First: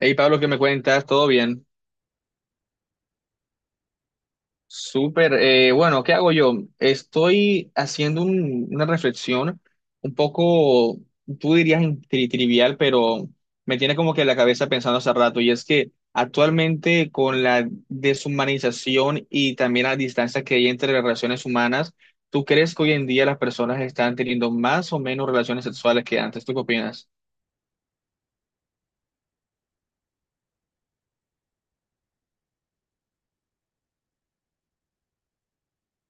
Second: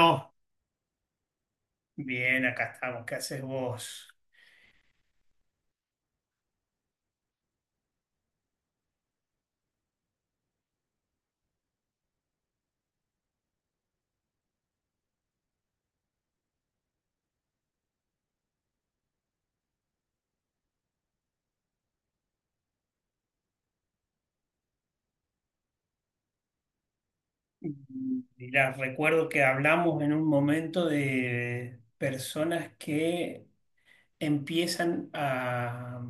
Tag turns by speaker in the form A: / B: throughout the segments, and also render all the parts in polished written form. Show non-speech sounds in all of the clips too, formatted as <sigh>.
A: Hey Pablo, ¿qué me cuentas? ¿Todo bien?
B: bien, acá estamos. ¿Qué haces vos?
A: Súper. Bueno, ¿Qué hago yo? Estoy haciendo una reflexión un poco, tú dirías trivial, pero me tiene como que la cabeza pensando hace rato, y es que actualmente, con la deshumanización y también la distancia que hay entre las relaciones humanas, ¿tú crees que hoy en día las personas están teniendo más o menos relaciones sexuales que antes? ¿Tú qué opinas?
B: Mirá, recuerdo que hablamos en un momento de personas que empiezan a,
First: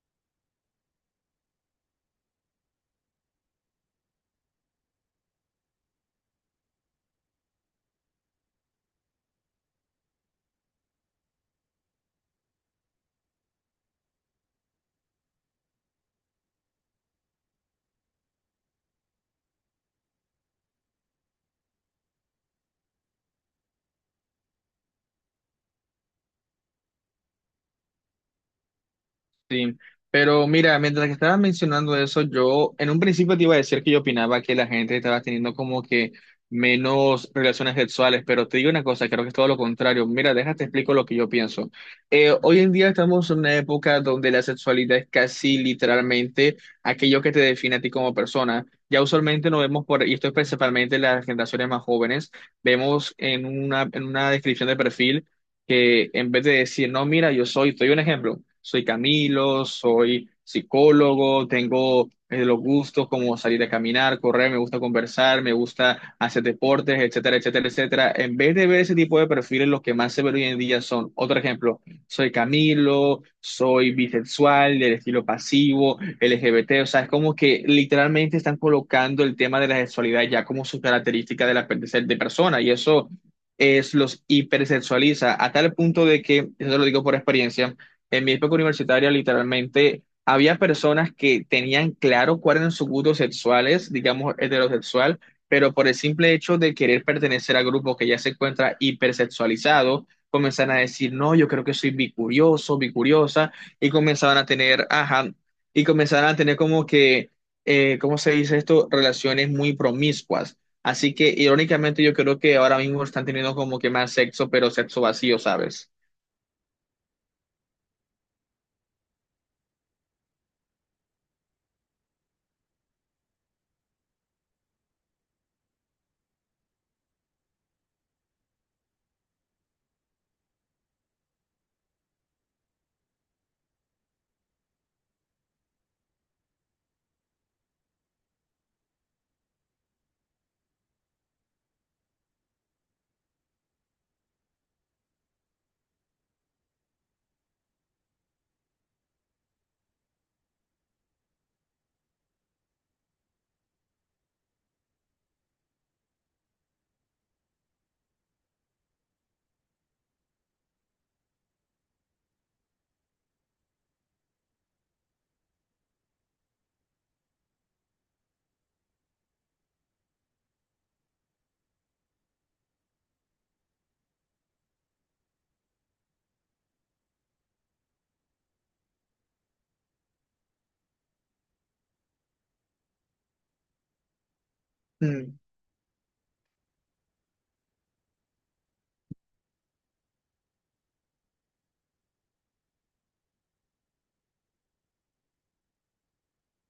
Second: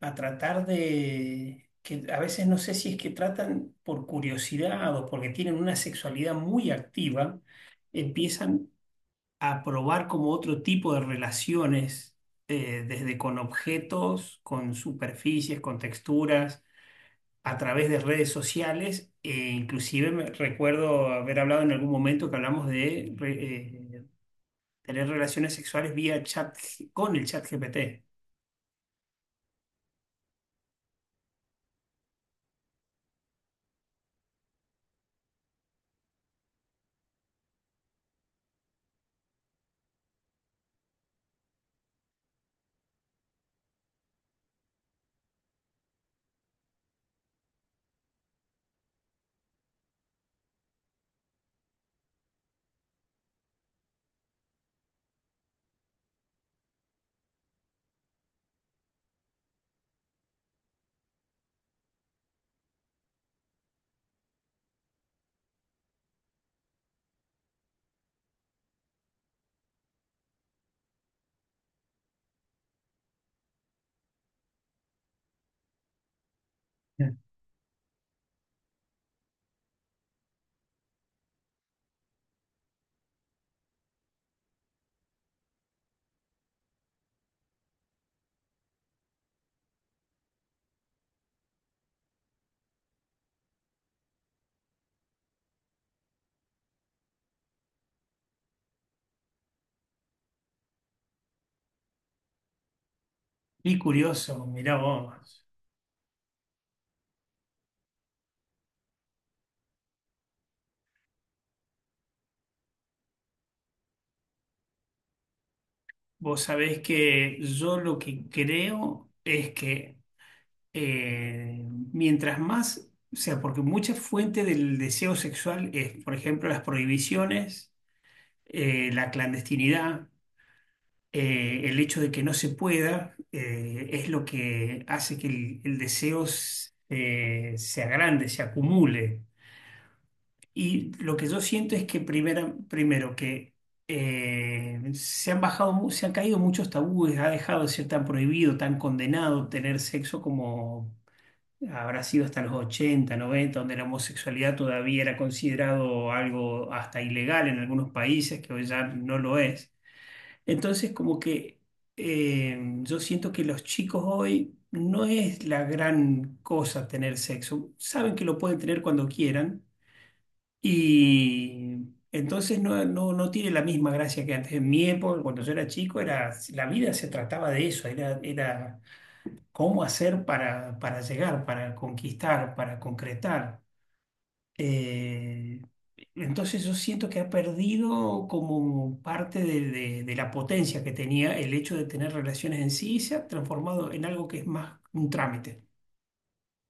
B: a tratar de, que a veces no sé si es que tratan por curiosidad o porque tienen una sexualidad muy activa, empiezan a probar como otro tipo de relaciones, desde con objetos, con superficies, con texturas, a través de redes sociales, e inclusive recuerdo haber hablado en algún momento que hablamos de tener relaciones sexuales vía con el chat GPT.
A: Sí, pero mira, mientras que estabas mencionando eso, yo en un principio te iba a decir que yo opinaba que la gente estaba teniendo como que menos relaciones sexuales, pero te digo una cosa, creo que es todo lo contrario. Mira, déjate explico lo que yo pienso. Hoy en día estamos en una época donde la sexualidad es casi literalmente aquello que te define a ti como persona. Ya usualmente nos vemos por, y esto es principalmente las generaciones más jóvenes, vemos en una descripción de perfil que en vez de decir, no, mira, yo soy, te doy un ejemplo, soy Camilo, soy psicólogo, tengo los gustos como salir a caminar, correr, me gusta conversar, me gusta hacer deportes, etcétera, etcétera, etcétera. En vez de ver ese tipo de perfiles, los que más se ven hoy en día son, otro ejemplo, soy Camilo, soy bisexual, del estilo pasivo, LGBT, o sea, es como que literalmente están colocando el tema de la sexualidad ya como su característica de la de ser- de persona, y eso es, los hipersexualiza a tal punto de que, eso te lo digo por experiencia, en mi época universitaria literalmente había personas que tenían claro cuáles eran sus gustos sexuales, digamos heterosexual, pero por el simple hecho de querer pertenecer al grupo que ya se encuentra hipersexualizado, comenzaban a decir, no, yo creo que soy bicurioso, bicuriosa,
B: Y
A: y comenzaban
B: curioso,
A: a
B: mirá
A: tener, ajá,
B: vos.
A: y comenzaban a tener como que, ¿cómo se dice esto? Relaciones muy promiscuas. Así que irónicamente yo creo que ahora mismo están teniendo como que más sexo, pero sexo vacío, ¿sabes?
B: Vos sabés que yo lo que creo es que eh, mientras más, o sea, porque mucha fuente del deseo sexual es, por ejemplo, las prohibiciones, la clandestinidad. El hecho de que no se pueda es lo que hace que el deseo se agrande, se acumule. Y lo que yo siento es que primero que se han se han caído muchos tabúes, ha dejado de ser tan prohibido, tan condenado tener sexo como habrá sido hasta los 80-90, donde la homosexualidad todavía era considerado algo hasta ilegal en algunos países, que hoy ya no lo es. Entonces, como que yo siento que los chicos hoy no es la gran cosa tener sexo. Saben que lo pueden tener cuando quieran y entonces no tiene la misma gracia que antes. En mi época, cuando yo era chico, era, la vida se trataba de eso, era, era cómo hacer para llegar, para conquistar, para concretar.
A: Mm.
B: Eh, entonces yo siento que ha perdido como parte de la potencia que tenía el hecho de tener relaciones en sí, y se ha transformado en algo que es más un trámite.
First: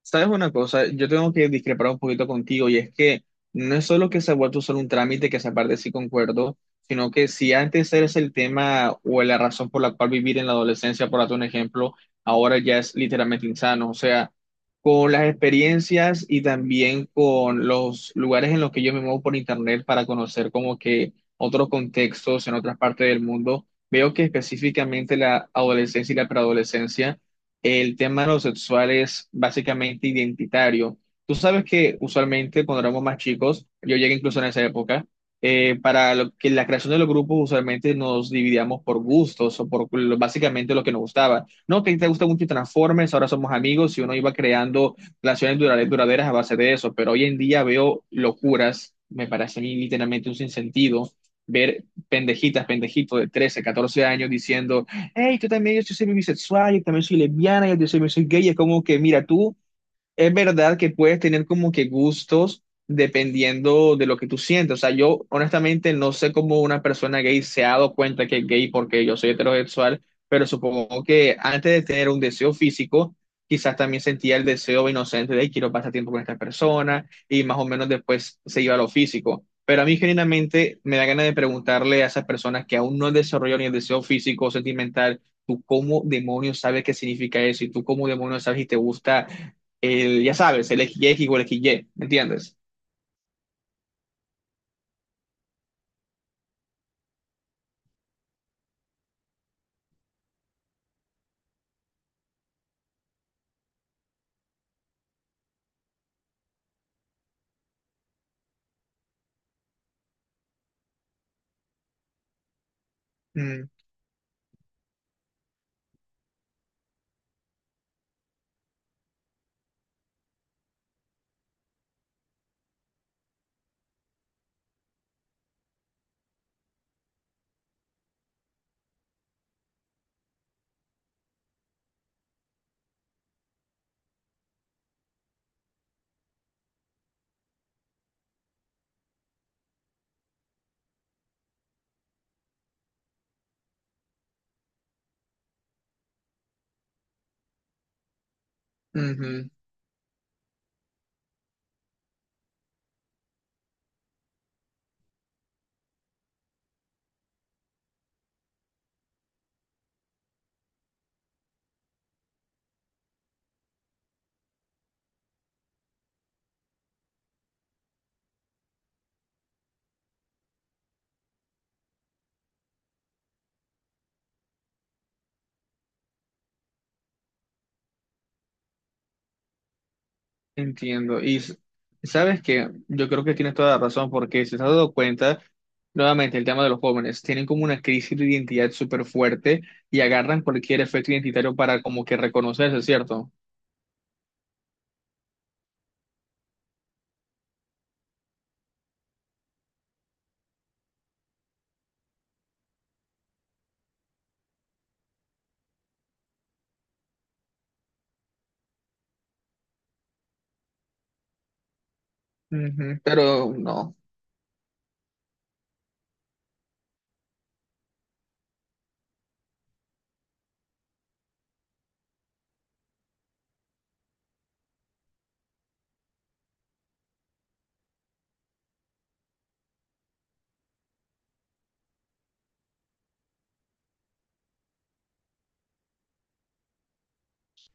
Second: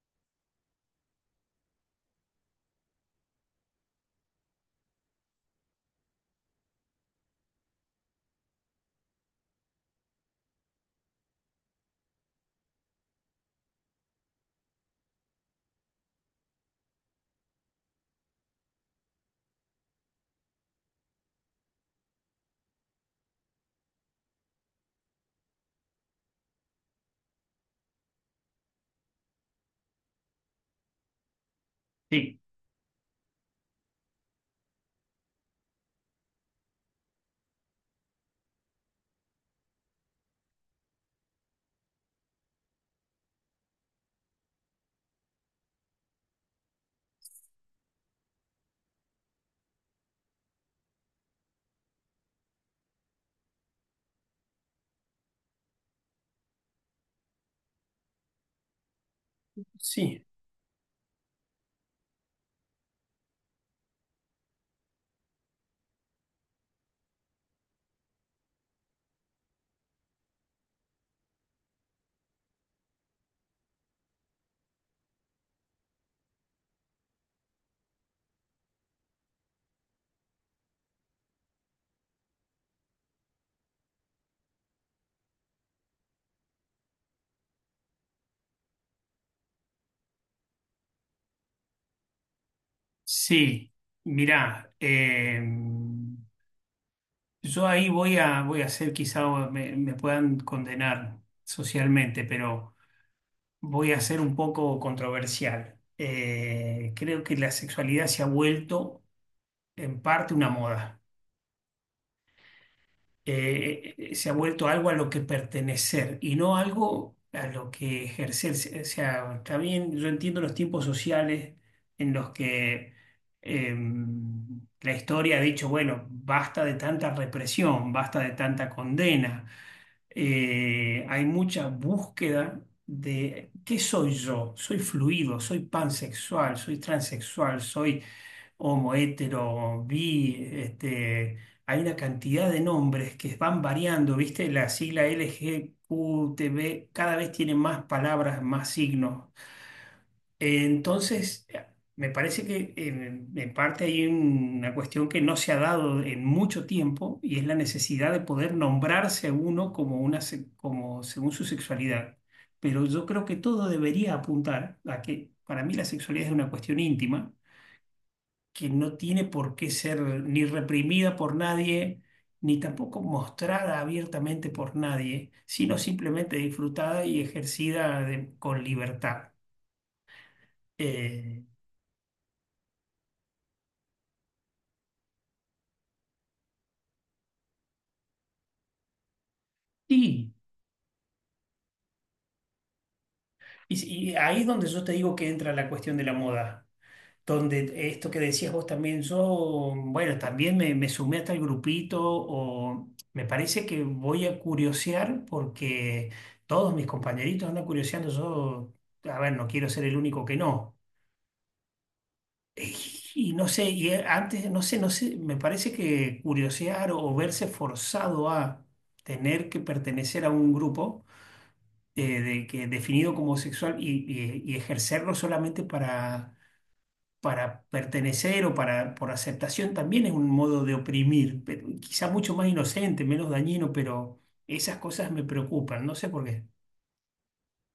A: ¿Sabes una cosa? Yo tengo que discrepar un poquito contigo, y es que no es solo que se ha vuelto solo un trámite, que se parte sí concuerdo, sino que si antes eres el tema o la razón por la cual vivir en la adolescencia, por darte un ejemplo, ahora ya es literalmente insano. O sea, con las experiencias y también con los lugares en los que yo me muevo por internet para conocer como que otros contextos en otras partes del mundo, veo que específicamente la adolescencia y la preadolescencia, el tema de lo sexual es básicamente identitario. Tú sabes que
B: Sí,
A: usualmente cuando éramos más chicos, yo llegué incluso en esa época, para lo que la creación de los grupos usualmente nos dividíamos por gustos básicamente lo que nos gustaba. No, que te gusta mucho Transformers, ahora somos amigos, y uno iba creando relaciones duraderas a base de eso, pero hoy en día veo locuras, me parece a mí literalmente un sinsentido, ver pendejitas, pendejitos de 13, 14 años diciendo hey, tú también, yo sí soy bisexual, yo también soy lesbiana, yo también soy, soy gay, es como que, mira, tú,
B: sí,
A: es verdad que puedes tener como que gustos dependiendo de lo que tú sientes. O sea, yo honestamente no sé cómo una persona gay se ha dado cuenta que es gay porque yo soy heterosexual, pero supongo que antes de tener un deseo físico, quizás también sentía el deseo inocente de quiero pasar tiempo con esta persona, y más o menos después se iba a lo físico. Pero a mí genuinamente me da ganas de preguntarle a esas personas que aún no han desarrollado ni el deseo físico o sentimental, ¿tú cómo demonios sabes qué significa eso? ¿Y tú cómo demonios sabes si te gusta el, ya sabes, el x y igual a XY, ¿me entiendes?
B: sí. Mirá, yo ahí voy a, voy a hacer, quizá me puedan condenar socialmente, pero voy a ser un poco controversial. Creo que la sexualidad se ha vuelto en parte una moda.
A: Mm,
B: Se ha vuelto algo a lo que pertenecer y no algo a lo que ejercer. O sea, está bien, yo entiendo los tiempos sociales en los que la historia ha dicho, bueno, basta de tanta represión, basta de tanta condena. Hay mucha búsqueda de qué soy yo, soy fluido, soy pansexual, soy transexual, soy homo, hetero, bi, este, hay una cantidad de nombres que van variando, ¿viste? La sigla LGQTB cada vez tiene más palabras, más signos.
A: ujú,
B: Entonces, me parece que en parte hay una cuestión que no se ha dado en mucho tiempo, y es la necesidad de poder nombrarse a uno como una, como según su sexualidad. Pero yo creo que todo debería apuntar a que para mí la sexualidad es una cuestión íntima, que no tiene por qué ser ni reprimida por nadie, ni tampoco mostrada abiertamente por nadie, sino simplemente disfrutada y con libertad.
A: entiendo.
B: Eh,
A: Sabes que yo creo que tienes toda la razón, porque si te has dado cuenta, nuevamente el tema de los jóvenes, tienen como una crisis de identidad súper fuerte, y
B: y,
A: agarran cualquier efecto identitario para como que reconocerse, ¿cierto?
B: y ahí es donde yo te digo que entra la cuestión de la moda. Donde esto que decías vos también, yo, bueno, también me sumé a tal grupito, o me parece que voy a curiosear porque todos mis compañeritos andan curioseando. Yo, a ver, no quiero ser el único que no.
A: Ujú.
B: Y no
A: Pero
B: sé, y
A: no.
B: antes, no sé, no sé, me parece que curiosear o verse forzado a tener que pertenecer a un grupo que definido como sexual y, y ejercerlo solamente para pertenecer o para, por aceptación, también es un modo de oprimir, pero quizá mucho más inocente, menos dañino, pero esas cosas me preocupan, no sé por qué.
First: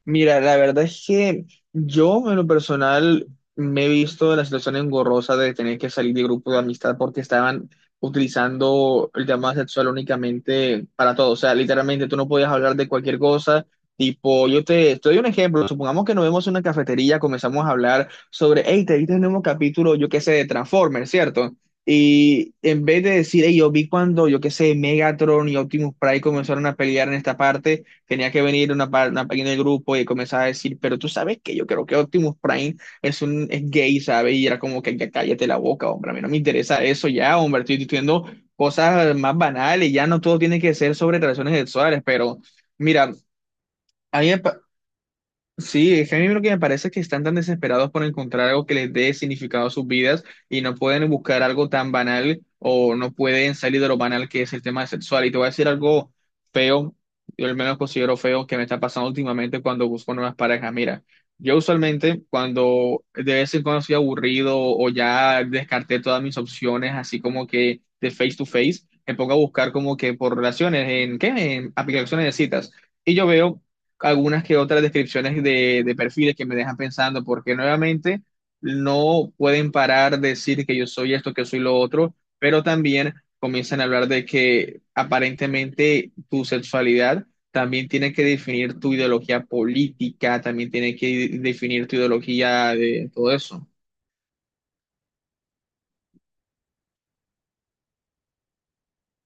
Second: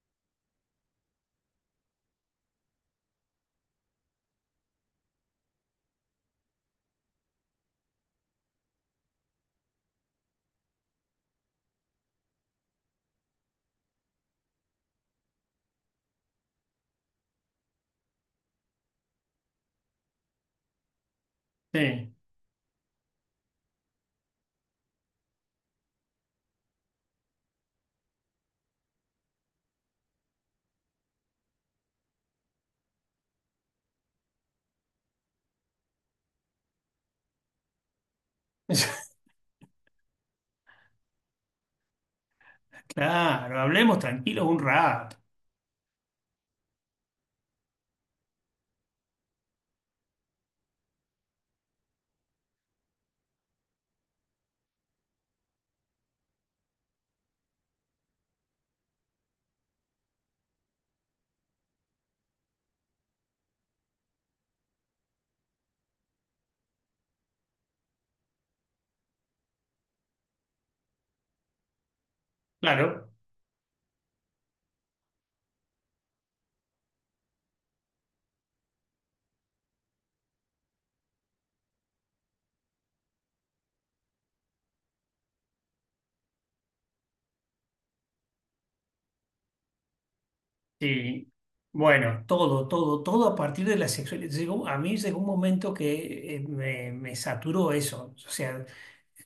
A: Mira, la verdad es que yo en lo personal me he visto en la situación engorrosa de tener que salir de grupo de amistad porque estaban utilizando el tema sexual únicamente para todo. O sea, literalmente tú no podías hablar de cualquier cosa. Tipo, yo te doy un ejemplo. Supongamos que nos vemos en una cafetería, comenzamos a hablar sobre, hey, te viste el nuevo capítulo, yo qué sé, de Transformers, ¿cierto?
B: Sí.
A: Y en vez de decir, hey, yo vi cuando, yo qué sé, Megatron y Optimus Prime comenzaron a pelear en esta parte. Tenía que venir una pequeña del grupo y comenzar a decir, pero tú sabes que yo creo que Optimus Prime es un es gay, ¿sabes? Y era como que ya cállate la boca, hombre, a mí no me interesa eso ya, hombre, estoy diciendo
B: <laughs>
A: cosas más banales, ya no todo tiene que ser sobre relaciones sexuales, pero mira,
B: Claro, hablemos
A: a mí me
B: tranquilos un rato.
A: Sí, es que a mí lo que me parece es que están tan desesperados por encontrar algo que les dé significado a sus vidas, y no pueden buscar algo tan banal, o no pueden salir de lo banal que es el tema sexual. Y te voy a decir algo feo, yo al menos considero feo que me está pasando últimamente cuando busco nuevas parejas. Mira, yo usualmente cuando de vez en cuando estoy aburrido o ya descarté todas mis opciones, así como que de face to face, me pongo a buscar como que por relaciones, ¿en qué? En aplicaciones de citas.
B: Claro.
A: Y yo veo algunas que otras descripciones de perfiles que me dejan pensando, porque nuevamente no pueden parar de decir que yo soy esto, que soy lo otro, pero también comienzan a hablar de que aparentemente tu sexualidad también tiene que definir tu ideología política, también tiene que
B: Sí,
A: definir tu
B: bueno, todo,
A: ideología
B: todo,
A: de
B: todo
A: todo
B: a partir
A: eso.
B: de la sexualidad. Llegó- a mí llegó un momento que me saturó eso. O sea,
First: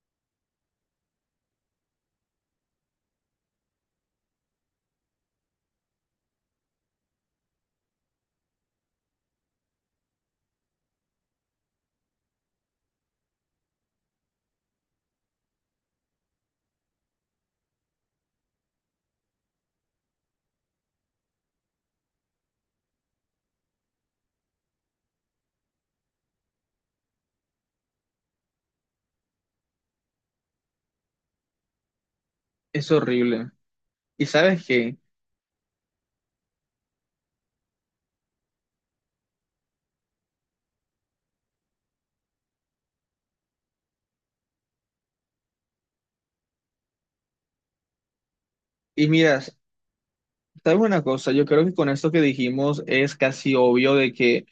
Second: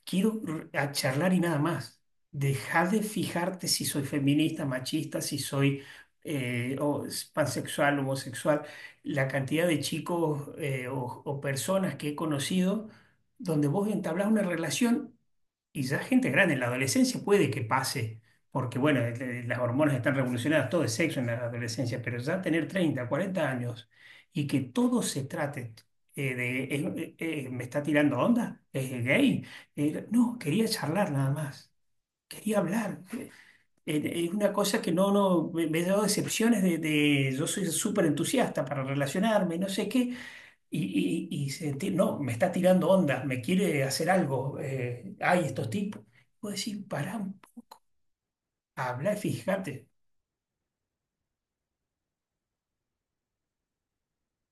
B: quiero a charlar y nada más. Deja de fijarte si soy feminista, machista, si soy pansexual, homosexual. La cantidad de chicos o personas que he conocido donde vos entablás una relación. Y ya gente grande, en la adolescencia puede que pase, porque bueno, las hormonas están revolucionadas, todo es sexo en la adolescencia, pero ya tener 30-40 años y que todo se trate me está tirando onda, es gay. No, quería charlar nada más, quería
A: Es
B: hablar.
A: horrible. ¿Y
B: Es una
A: sabes
B: cosa que
A: qué?
B: no, no, me he dado decepciones yo soy súper entusiasta para relacionarme, no sé qué, y sentir no, me está tirando onda, me quiere hacer algo, hay estos tipos. Puedo decir, pará,
A: Y
B: habla
A: miras,
B: fíjate.
A: sabes una cosa, yo creo que con esto que dijimos es casi obvio de que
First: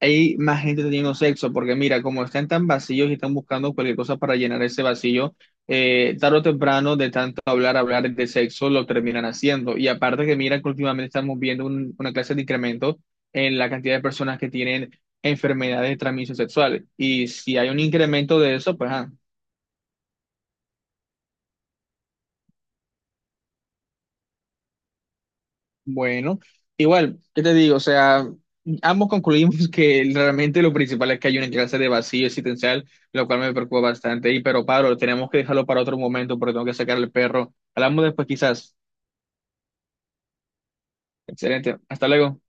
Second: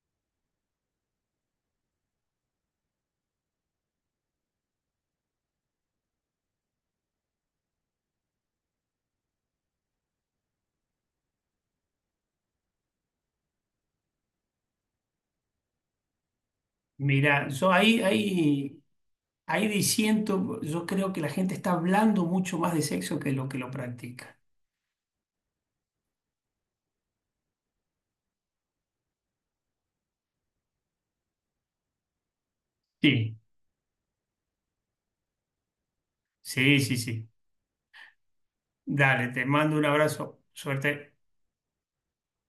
A: hay más gente teniendo sexo, porque mira, como están tan vacíos y están buscando cualquier cosa para llenar ese vacío, tarde o temprano, de tanto hablar, hablar de sexo, lo terminan haciendo. Y aparte que mira que últimamente estamos viendo una clase de incremento en la cantidad de personas que tienen enfermedades de transmisión sexual. Y
B: Mira,
A: si hay
B: yo
A: un
B: ahí,
A: incremento de eso,
B: ahí,
A: pues ah,
B: ahí diciendo, yo creo que la gente está hablando mucho más de sexo que lo practica.
A: bueno, igual, ¿qué te digo? O sea, ambos concluimos <laughs> que realmente lo principal es que hay una clase de vacío existencial, lo
B: Sí,
A: cual me preocupa bastante. Y pero Pablo, tenemos que dejarlo para otro momento porque tengo que
B: sí, sí,
A: sacar al
B: sí.
A: perro. Hablamos después quizás.
B: Dale, te mando un abrazo. Suerte.
A: Excelente. Hasta luego.